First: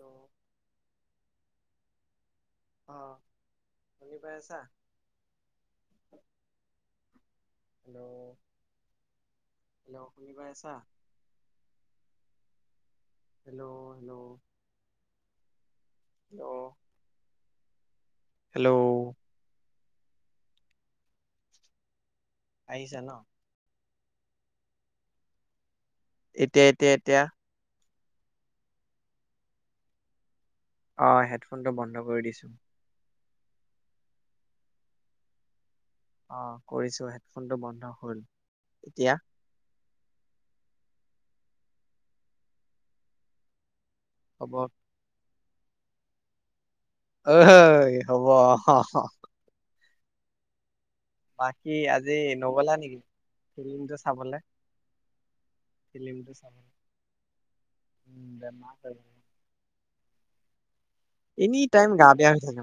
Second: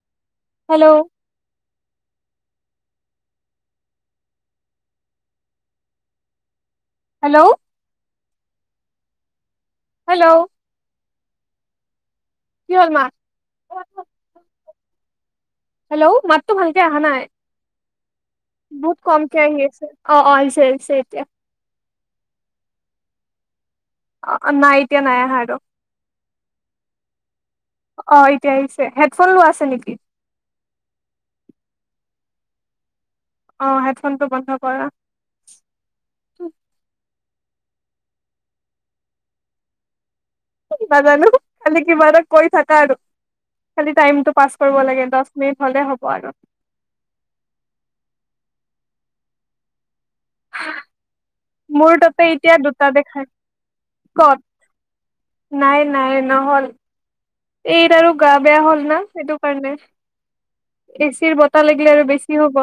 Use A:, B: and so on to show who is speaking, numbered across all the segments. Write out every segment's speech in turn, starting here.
A: অ
B: hello
A: অ শুনি পাই আছা
B: হেল্ল'
A: হেল্ল' হেল্ল' শুনি পাই আছা
B: লৰ্মা [inaudible]
A: হেল্ল' হেল্ল'
B: হেল্ল' মাতটো ভালকে অহা নাই
A: হেল্ল'
B: বহুত কমকে আহি আছে অ অ আহিছে আহিছে এতিয়া
A: আহিছে ন
B: অ নাই এতিয়া নাই আহা আক
A: এতিয়া এতিয়া এতিয়া
B: অ এতিয়া আহিছে হেডফোন লোৱা আছে নেকি?
A: অ হেডফোনটো বন্ধ কৰি দিছো
B: অ হেডফোনটো বন্ধ কৰা।
A: অ কৰিছোহে ফোনটো বন্ধ হল এতিয়া
B: নাজানো খালি কিবা এটা কৰি থাকা আৰু খালি টাইমটো পাছ
A: হ'ব
B: কৰিব লাগে দহ সু ভালে হ'ব আৰু
A: আহ হব বাকী
B: মোৰ
A: আজি
B: তাতে এতিয়া
A: নগলা
B: দুটা
A: নেকি
B: দেখাই
A: ফিল্মটো চাবলে
B: কত
A: ফিল্মটো চাবলৈ
B: এতিয়া আৰু গা বেয়া হ'ল না সেইটো কাৰণে এচিৰ
A: এনি
B: বতাহ
A: টাইম
B: লাগিলে আৰু
A: গা বেয়া
B: বেছি
A: হৈ
B: হব।
A: থাকে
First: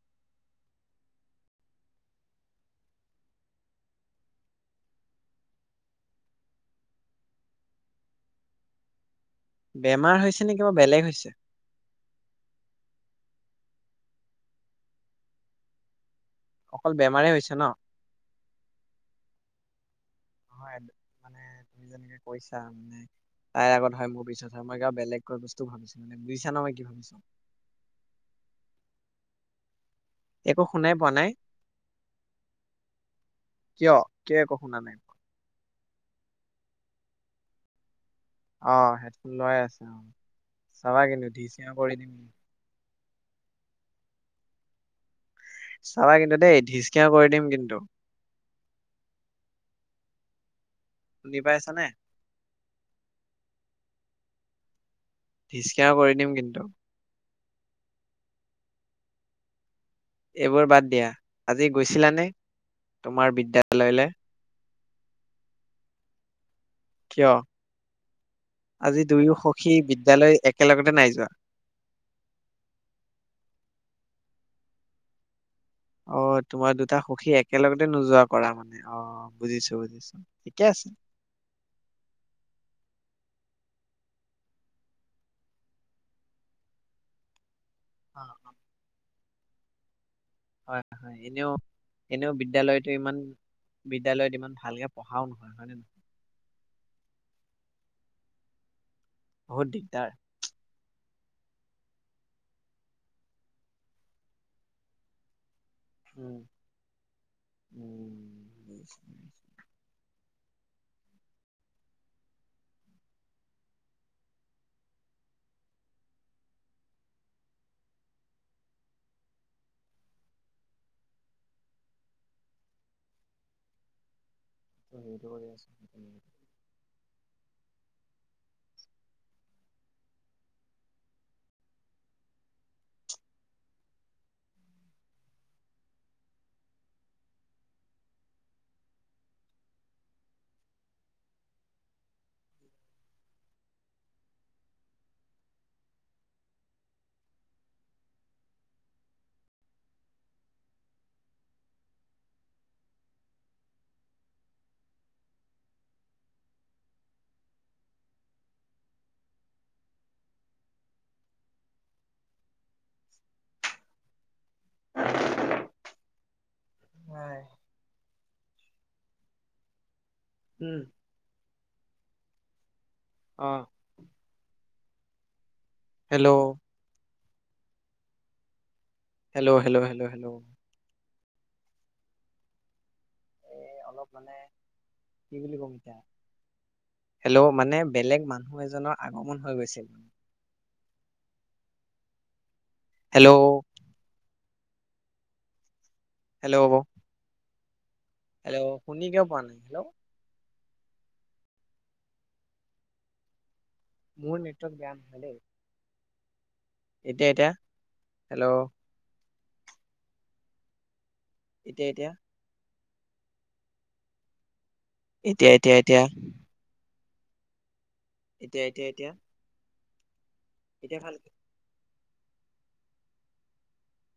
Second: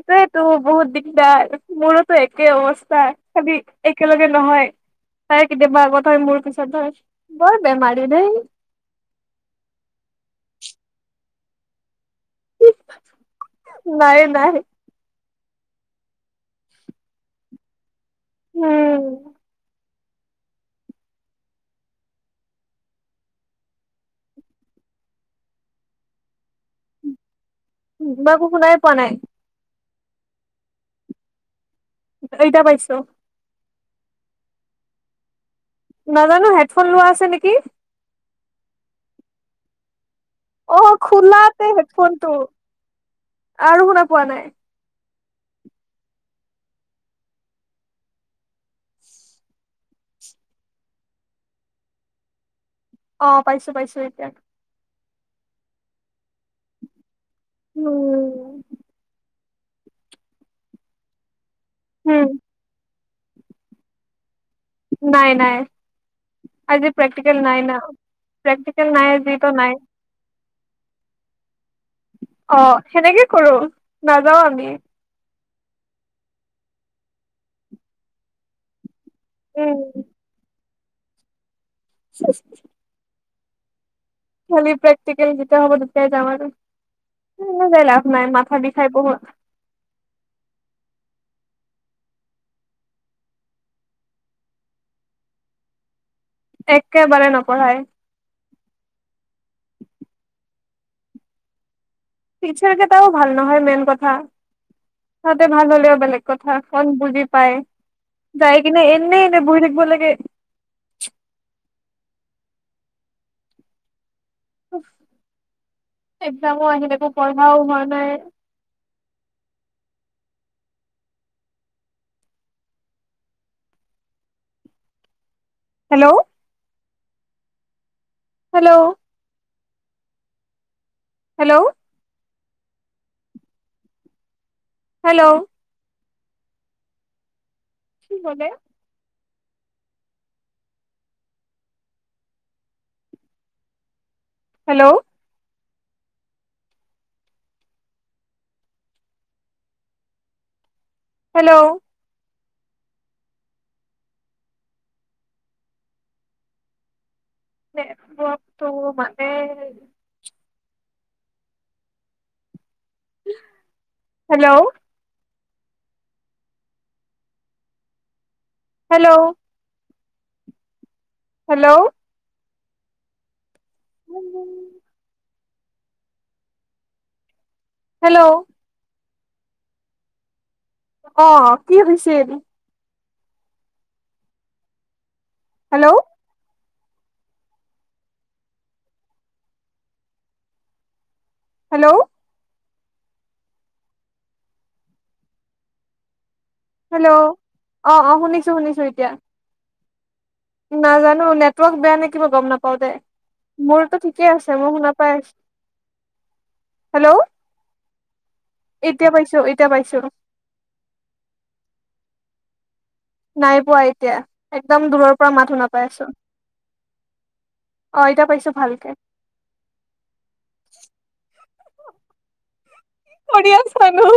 B: এইটোয়েতো বহুত দিগদাৰ মোৰোতো একে অৱস্থা খালি একেলগে নহয় তাৰে কেতিয়াবা আগত হয় মোৰ পিছত হয় বল বেমাৰী নাই
A: বেমাৰ হৈছে নেকি বা বেলেগ হৈছে
B: নাই নাই
A: অকল বেমাৰে হৈছে ন
B: উম
A: নহয় মানে তুমি যেনেকে কৈছা মানে তাইৰ আগত হয় মোৰ পিছত হয় মই বেলেগকৈ বস্তু ভাবিছো মানে বুজিছা ন মই কি ভাবিছো।
B: মই একো শুনাই পোৱা নাই
A: একো শুনাই পোৱা নাই
B: এতিয়া পাইছ।
A: কিয় কিয় একো শুনা নাই
B: নাজানো হেডফোন লোৱা আছে নেকি?
A: অ হেডফোন লোৱাই আছে অ।
B: অ
A: চাবা কিন্তু
B: খোলাতে
A: ধিচকিয়া কৰি দিম
B: হেডফোনটো
A: কিন্তু।
B: আৰু শুনা পোৱা নাই
A: চাবা কিন্তু দেই ধিচকিয় কৰি দিম কিন্তু শুনি পাইছ নাই
B: অ পাইছো পাইছো এতিয়া
A: থিচকেয়াও কৰি দিম কিন্তু।
B: উম।
A: এইবোৰ বাদ দিয়া। আজি গৈছিলানে।
B: উম
A: তোমাৰ বিদ্যালয়লৈ।
B: নাই নাই। আজি
A: কিয়
B: প্ৰেক্টিকেল নাই ন প্ৰক্টিকেল
A: আজি
B: নাই
A: দুয়ো
B: আজিটো
A: সখী
B: নাই।
A: বিদ্যালয় একেলগতে নাই যোৱা।
B: অ সেনেকে কৰো নাযাও আমি।
A: অ তোমাৰ দুটা সখী একেলগতে নোযোৱা কৰা মানে। অ বুজিছো বুজিছো। কেচ।
B: চেচ। খালি প্ৰোক্টিকেল যেতিয়া হব তেতিয়াই যাম আৰু। এনেই যায় লাভ
A: অ
B: নাই মাথা বিষাই বহুত।
A: হয় হয় এনেও এনেও বিদ্যালয়তো ইমান বিদ্যালয়ত ইমান ভালকে পঢ়াও নহয় হয় নে নহয়।
B: একেবাৰে নপঢ়াই।
A: বহুত দিগদাৰ।
B: টিচাৰ কেটাও ভাল নহয় মেইন কথা সিঁহতি। ভাল হ'লেও বেলেগ
A: উম
B: কথা অকন বুজি পাই
A: উম
B: যাই কিনে
A: বুজিছো।
B: এনে এনে বহি থাকিব লাগে। একজামো আহিলে একো পঢ়াও হোৱা নাই।
A: উম।
B: হেল্ল'
A: আছো।
B: হেল্ল' হেল্ল' হেল্ল' কি কলে। হেল্ল' হেল্ল' মই তো মানে। হেল্ল'
A: হয়।
B: হেল্ল'
A: উম।
B: হেল্ল'
A: অহ। Hello
B: hello
A: hello hello hello hello.
B: অ কি হৈছে হৈছে।
A: ় [unintelligible] ়
B: হেল্ল'
A: [unintelligible] হেল্ল' মানে বেলেগ মানুহ এজনৰ আগমন হৈ গৈছিল মানে।
B: হেল্ল'
A: হেল্ল' হেল্ল'
B: অ অ শুনিছোঁ
A: হেল্ল'
B: শুনিছোঁ
A: শুনি
B: এতিয়া
A: কিয় পোৱা নাই হেল্ল'
B: নাজানো নেটৱৰ্ক বেয়া নে কিবা গম নাপাওঁ দে মোৰতো ঠিকেই
A: মোৰ
B: আছে
A: নেটৱৰ্ক
B: মই
A: বেয়া
B: শুনাপাই
A: নহয়
B: আছোঁ
A: দেই এতিয়া এতিয়া হেল্ল'
B: এতিয়া পাইছোঁ এ এতিয়া পাইছোঁ
A: এতিয়া এতিয়া
B: নাই পোৱা এতিয়া একদম দূৰৰ পৰা
A: এতিয়া
B: মাত
A: এতিয়া
B: শুনাপাই
A: এতিয়া
B: আছোঁ অ এতিয়া পাইছোঁ
A: এতিয়া
B: ভালকে
A: এতিয়া এতিয়া ভালকে
B: কৰি আছা ন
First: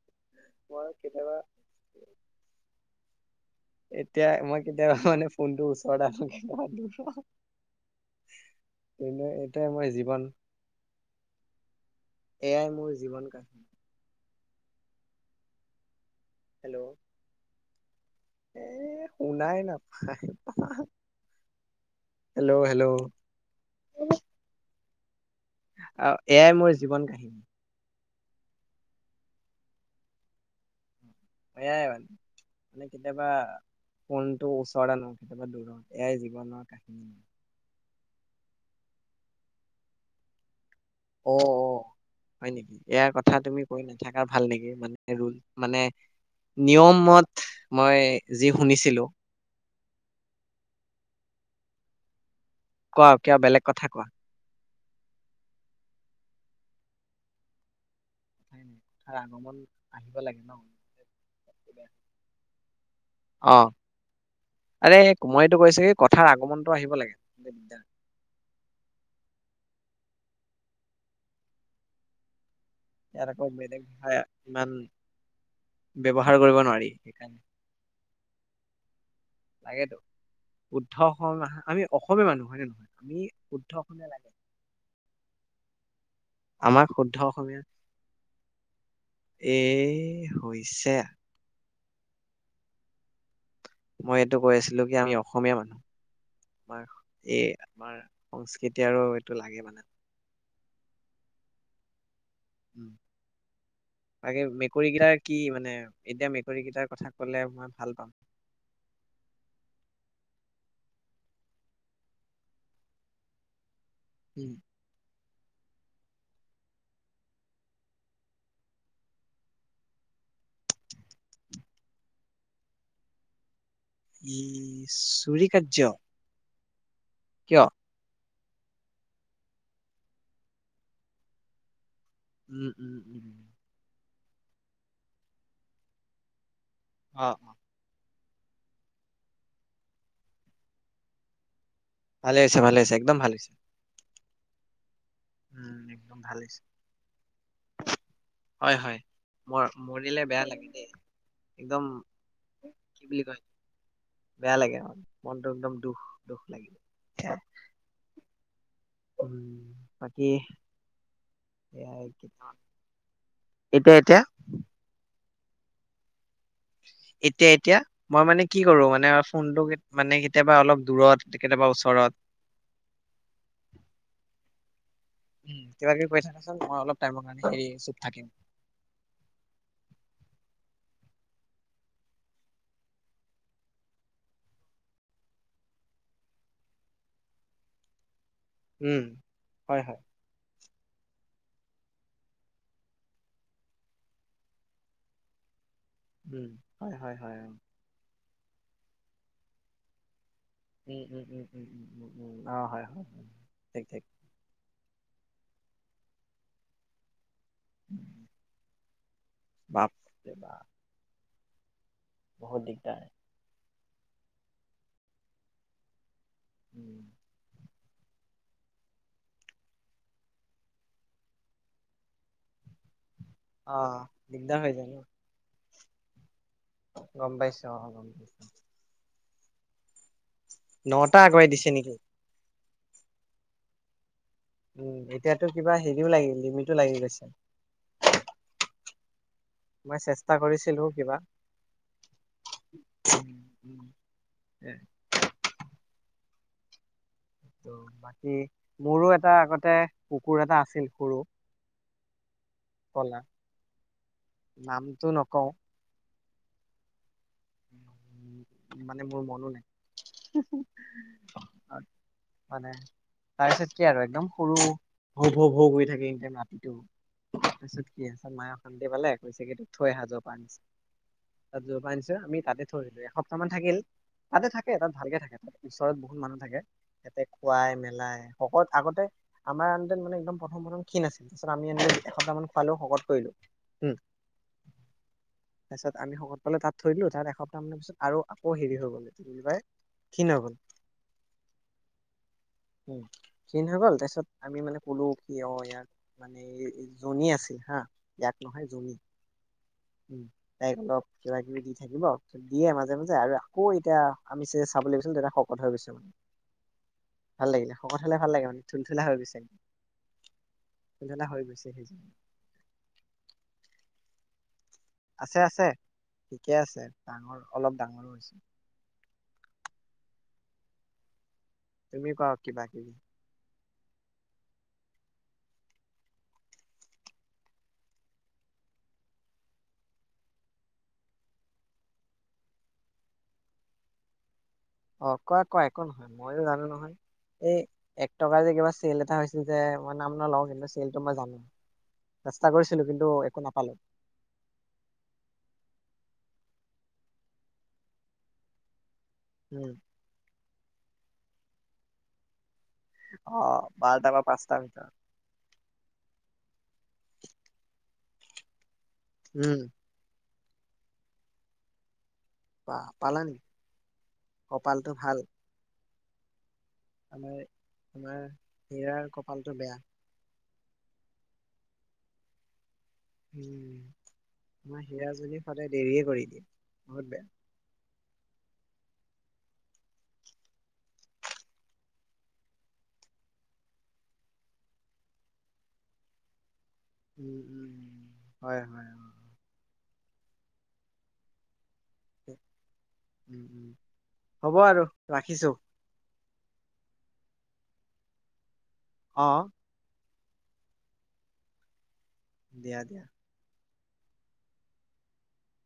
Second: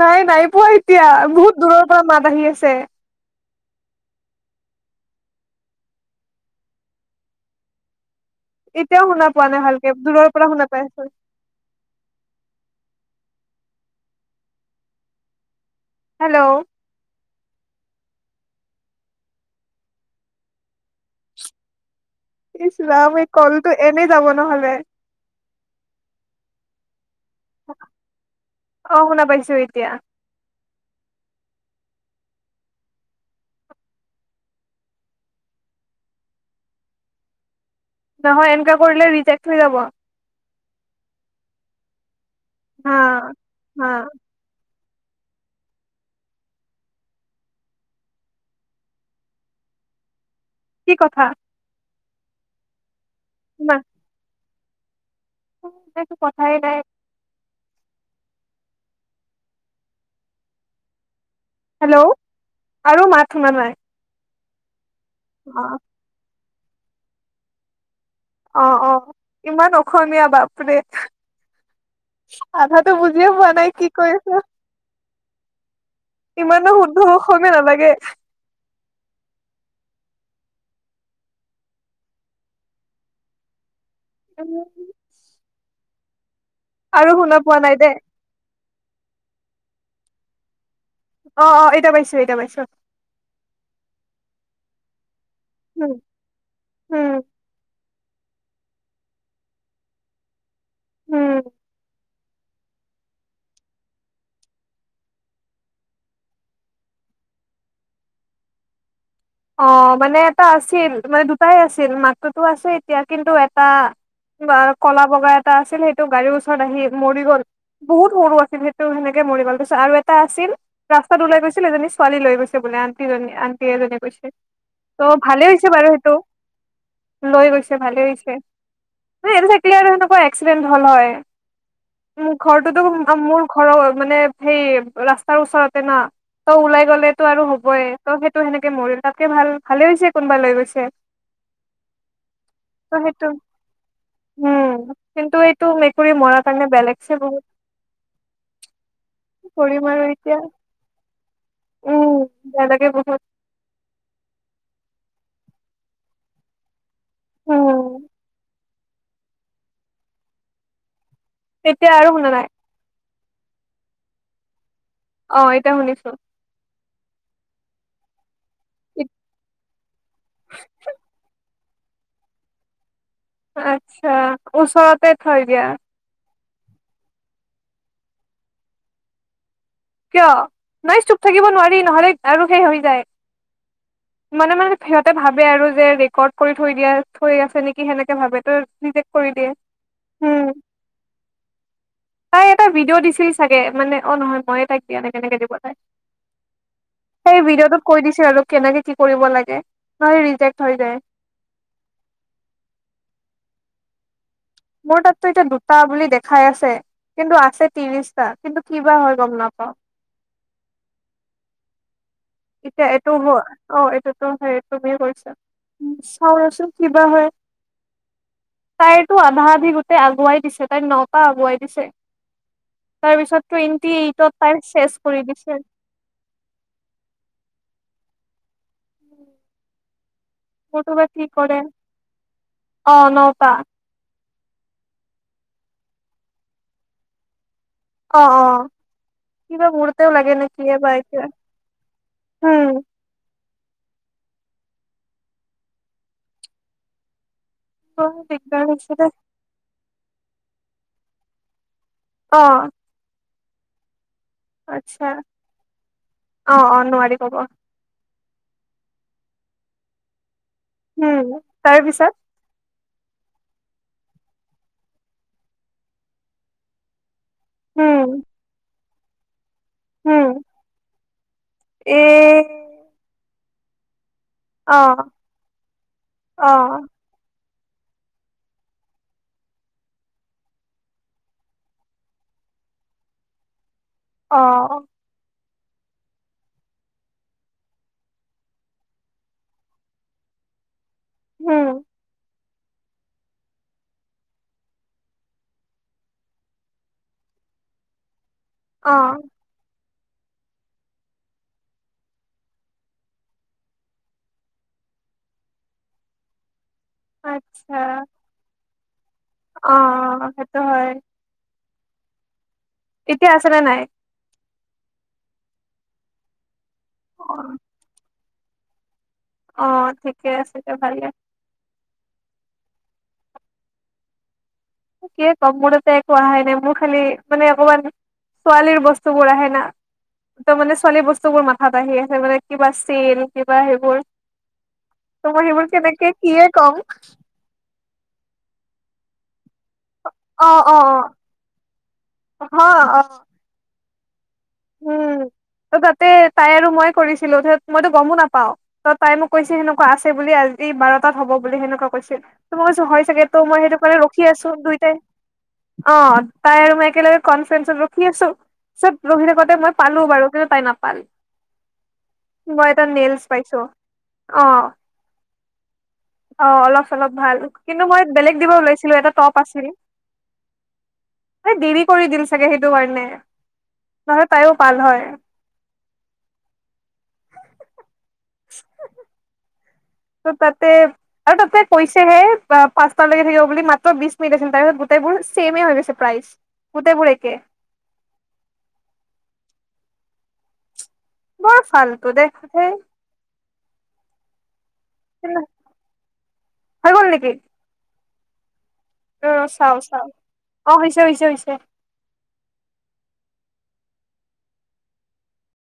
B: নাই নাই পোৱা
A: মই
B: এতিয়া
A: কেতিয়াবা
B: বহুত দূৰৰ পৰা মাত আহি আছে
A: এতিয়া মই কেতিয়াবা মানে ফোনটোৰ ওচৰত আৰু কেতিয়াবা দূৰত
B: এতিয়াও
A: কিন্তু
B: শুনা পোৱা নাই
A: এইটোৱে মোৰ
B: ভালকে
A: জীৱন
B: দূৰৰ পৰা শুনা পাই আছোঁ।
A: এয়াই মোৰ জীৱন কাহিনী
B: হেল্ল
A: হেল্ল' এ শুনাই নাপায় পা
B: ইচ ৰাম এই কলটো এনেই যাব নহ'লে
A: এয়াই মোৰ জীৱন কাহিনী
B: অহ শুনা পাইছোঁ এতিয়া
A: এয়াই মানে মানে কেতিয়াবা কোনটো ওচৰে নো কেতিয়াবা দূৰত এয়াই জীৱনৰ কাহিনী
B: নহয় এনেকে কৰিলে ৰিজেক্ট হৈ যাব
A: অ অ হয় নেকি
B: হা
A: এয়াৰ কথা তুমি কৈ
B: হা
A: নাথাকা ভাল নেকি মানে এই ৰুল‌ মানে নিয়মত মই যি শুনিছিলোঁ।
B: কি কথা।
A: কোৱা কিয় বেলেগ
B: ইমান
A: কথা কোৱা।
B: একো কথাই নাই।
A: কথাই নাই কথাৰ আগমন আহিব লাগে ন
B: হেল্ল' আৰু মাত শুনা
A: অ
B: নাই।
A: আৰে মইতো
B: অ
A: কৈছো কি কথাৰ আগমন। আকৌ আহিব লাগে বিদ্যা
B: অ অ ইমান অসমীয়া বাপৰে। আধাটো
A: ইয়াত
B: বুজিয়ে
A: আকৌ
B: পোৱা নাই
A: বেলেগ
B: কি কৈ
A: ভাষা
B: আছে
A: ইমান ব্যৱহাৰ কৰিব
B: ইমানো
A: নোৱাৰি
B: শুদ্ধ।
A: সেইকাৰণে
B: অসমীয়া নালাগে
A: লাগেতো শুদ্ধ অসম আমি অসমীয়া মানুহ হয় নে নহয় আমি শুদ্ধ অসমীয়া। লাগে
B: উম আৰু শুনা পোৱা নাই দেই।
A: এ হৈছে।
B: অ অ এতিয়া পাইছোঁ এতিয়া পাইছোঁ।
A: মই এইটো কৈ আছিলোঁ কি আমি অসমীয়া। অসমীয়া মানুহ
B: উম
A: আমাৰ
B: উম
A: এই আমাৰ সংস্কৃতি আৰু এইটো লাগে মানে।
B: উম
A: বাকি মেকুৰীকেইটাৰ কি মানে এতিয়া মেকুৰীকেইটাৰ কথা কলে মই ভাল পাম।
B: অ মানে এটা আছিল মানে দুটাই আছিল মাকটোতো আছে এতিয়া কিন্তু এটা।
A: উম
B: ক'লা বগা এ। দুটা আছিল সেইটো গাড়ীৰ ওচৰত আহি মৰি গ'ল বহুত সৰু আছিল সেইটো সেনেকে মৰি গল পিছত আৰু এটা আছিল ৰাস্তাত ওলাই গৈছিল এজনী ছোৱালী লৈ গৈছে বোলে আন্টিজনী আন্টি এজনী। কৈছে
A: ই
B: ত' ভালে
A: চুৰি
B: হৈছে বাৰু
A: কাৰ্য।
B: সেইটো লৈ
A: কিয়
B: গৈছে ভালে হৈছে। এইটো চাইাক আৰু সেনেকুৱা এক্সিডেণ্ট হ'ল হয়। মোৰ
A: উম উম
B: ঘৰটোতো
A: উম
B: মোৰ ঘৰৰ মানে। সেই ৰাস্তাৰ ওচৰতে না। ত ওলাই
A: অ
B: গ'লেতো আৰু
A: অ
B: হবয়ে। ত সেইটো সেনেকে মৰিল। তাকে ভাল ভালে হৈছে কোনোবা লৈ গৈছে।
A: ভালে হৈছে ভালে
B: ত'
A: হৈছে একদম
B: সেইটো
A: ভালে হৈছে।
B: উম কিন্তু এইটো
A: উম
B: মেকুৰী
A: একদম ভাল
B: মৰাৰ
A: হৈছে
B: কাৰণে বেয়ালাগছে বহুত
A: হয় হয় মৰ
B: কৰিম আৰু
A: মৰিলে
B: এতিয়া
A: বেয়া লাগে দেই একদম
B: উম বেয়ালাগে
A: কি
B: বহুত।
A: বুলি কয় বেয়া লাগে মনটো একদম দুখ দুখ লাগিল। খেওঁ। [inaudible]
B: উম,
A: ওম বাকী।
B: এতিয়া আৰু শুনা নাই
A: সেইগিটা। [inaudible] এতিয়া, এতিয়া।
B: অ এতিয়া শুনিছো। [inaudible]
A: এতিয়া এতিয়া মই মানে। [inaudible] কি কৰো মানে ফোনটো মানে কেতিয়াবা অলপ দূৰত। কেতিয়াবা ওচৰত
B: আচ্ছা ওচৰতে থৈ
A: উম,
B: দিয়া।
A: কিবা কিবি কৈ থাকাচোন মই অলপ টাইমৰ কাৰণে হেৰি চুপ থাকিম।
B: কিয়? নাই চুপ থাকিব নোৱাৰি নহলে আৰু সেই হৈ যায় মনে মনে সিহঁতে ভাবে আৰু যে ৰেকৰ্ড কৰি থৈ দিয়া থৈ আছে নেকি সেনেকে ভাবে। উম, নিজে কৰি দিয়ে
A: হয় হয়
B: উম। তাই এটা ভিডিঅ' দিছিল চাগে মানে, অ নহয় মই তাইক দি তেনে কেনেকে দিব।
A: ওম হয়, হয়,
B: সেই
A: হয়।
B: ভিডিঅ'টোত কৈ দিছে আৰু কেনেকে কি কৰিব লাগে নহয় ৰিজেক্ট। হৈ যায়।
A: উম্ উম্ উম্ উম্ অ হয় হয়। ঠিক ঠিক।
B: মোৰ তাততো এতিয়া দুটা বুলি দেখাই আছে। কিন্তু আছে ত্ৰিশটা কিন্তু কিবা হয় গম নাপাওঁ।
A: বাপ ৰে বাপ বহুত
B: এতিয়া
A: দিগদাৰ।
B: এটো হয়। অ এইটোতো সেই তুমি কৰিছা। হয় ৰহচোন
A: উম।
B: কিবা হয়। তাইৰতো আধা আধি গোটেই আগুৱাই দিছে তাইৰ নওটা আগুৱাই দিছে। তাৰ পিছত
A: অ
B: টুৱেন্টি এইটত টাইম
A: দিগদাৰ হৈ যায়
B: চেছ
A: ন।
B: কৰি দিছে।
A: গম পাইছো অঁ গম পাইছো। নটা আগুৱাই দিছে নেকি
B: অঁ নটা
A: ম এতিয়াতো কিবা হেৰিও লাগিল লিমিটো লাগি গৈছে
B: অঁ অঁ। কিবা
A: মই
B: মৰতেওঁ
A: চেষ্টা
B: লাগে নেকি
A: কৰিছিলো
B: বা
A: কিবা
B: এতিয়া
A: উ [unintelligible] ত বাকী
B: দিগদাৰ হৈছে দে
A: মোৰো এটা আগতে কুকুৰ এটা আছিল সৰু
B: অঁ
A: কলা নামটো নকওঁ
B: অঁ অঁ নোৱাৰি কব
A: মানে মোৰ মনো নাই।
B: উম তাৰ পিছত!
A: মানে তাৰপিছত কি আৰু একদম সৰু ভৌ ভ ভৌ গৈ থাকে এ ৰাতিটো। তাৰপিছত
B: উম
A: কি দ পালে একৈছে কিন্তটো থৈ আহা জ
B: উম
A: প জ
B: এ
A: পানছ আমি তাতে থৰিলো এ বৰ্তমান থাকিল তাতে থাকে
B: অ
A: তাত ভালকে থাকে তাত ওচৰত বহুত মানুহ
B: অ
A: থাকে ততে খুৱাই মেলাই শকত আগতে আমাৰ আনতেন মানে একদম প্ৰথম প্ৰথম ক্ষীণ আছিল তাৰ পিছত আমিনে এসপ্তাহ মান খোৱালেও শকত কৰিলোম
B: অ
A: তাৰপিছত আমি শগত পালে তাত থৰিলো তাত সপ্তাহ মানৰ পিছত আৰু আকৌ হেৰি হৈ গ'লাই ক্ষীণ হৈ গল
B: উম
A: উ স নহ গল তাৰপিছত আমি মানে কলো কি অ ইয়াৰ মানে জনী আছিল হা ইয়াত নহয়
B: অ
A: জমি উ তাইক অলপ কিবা কিবি দি থাকিব দিয়ে মাজে মাজে আৰু আকৌ এতিয়া আমি চাব ল গৈছিল তেটা শকত হৈ গৈছে মানে ভাল লাগিলে
B: আচ্ছা
A: শকত হালে ভাল লাগে মানে পখিলা হৈ গৈছে
B: অ সেইটো হয়
A: পখিলা হৈ গৈছে সেই
B: এতিয়া আছে নে নাই
A: আছে আছে একে আছে
B: অ
A: ডাঙৰ অলপ ডাঙৰো হৈছে
B: অ ঠিকে আছে দে ভালেই
A: তুমি কোৱা কিবা কিবি কি
B: কিয় কম মোৰ তাতে একো অহাই নাই মোৰ খালি মানে অকমান ছোৱালীৰ বস্তুবোৰ আহে না একদম মানে ছোৱালীৰ বস্তুবোৰ মাথাত আহি আছে মানে কিবা চল কিবা সেইবোৰ
A: অ
B: ত মই
A: কোৱা কোৱা
B: সেইবোৰ
A: একো
B: কেনেকে
A: নহয় ময়ো
B: কিয়ে
A: জানো
B: কম
A: নহয় এই এক টকা যে কেবাৰ চেল এটা হৈছে যে মই নাম নলওঁ
B: অ
A: কিন্তু
B: অ
A: চেলটো মই জানো
B: অ
A: চেষ্টা
B: হ
A: কৰিছিলো
B: অ
A: কিন্তু একো নাপালো
B: উম ত তাতে তাই আৰু মই কৰিছিলো ত মইতো গমো নাপাও ত তাই মোক কৈছে
A: উম
B: সেনেকুৱা আছে বুলি আজি বাৰ বাৰতা হ'ব বুলি সেনেকুৱা কৈছিল হয় চাগে ত
A: অ
B: মই সেইটো কাৰে
A: বাৰটা
B: ৰখি
A: বা
B: আছো
A: পাঁচটাৰ ভিতৰত
B: দুইটাই অ তাই আৰু মই একেলগে কনফত কি আছো চ ৰোহিল কথা
A: উম
B: মই পালো বাৰু। পাই নাপালি। মই
A: বা
B: এটা
A: পালা
B: নেলছ
A: নেকি
B: পাইছো অ।
A: কপালটো ভাল
B: অ অলপ চলপ ভাল
A: আমাৰ
B: কিন্তু মই
A: আমাৰ
B: বেলেগ দিব ওলাইছিলো
A: হীৰাৰ
B: এটা টপ
A: কপালটো
B: আছিল।
A: বেয়া
B: এই দেৰি কৰি দিল চাগে সেইটো। ণে
A: উম
B: নহলে তাইও পাল
A: আমাৰ
B: হয়।
A: হীৰাজনী সদায় দেৰিয়ে কৰি দিয়ে বহুত বেয়া।
B: [unintelligible] ত তাতে আৰু তাতে কৈছেহে পাঁচটালৈকে থাকিব বুলি মাত্ৰ বিশ মিনিট আছিল তাৰপিছত গোটেইবোৰ চছেমে হৈ গৈছে প্ৰাইজ।
A: উম উম হয় হয়।
B: বৰ ফাল্টু দে ধেই
A: উ উ হব আৰু ৰাখিছো
B: হয় গ'ল নেকি
A: অ
B: ৰ ৰ চাও চাও। অ হৈছে হৈছে হৈছে।
A: দিয়া দিয়া।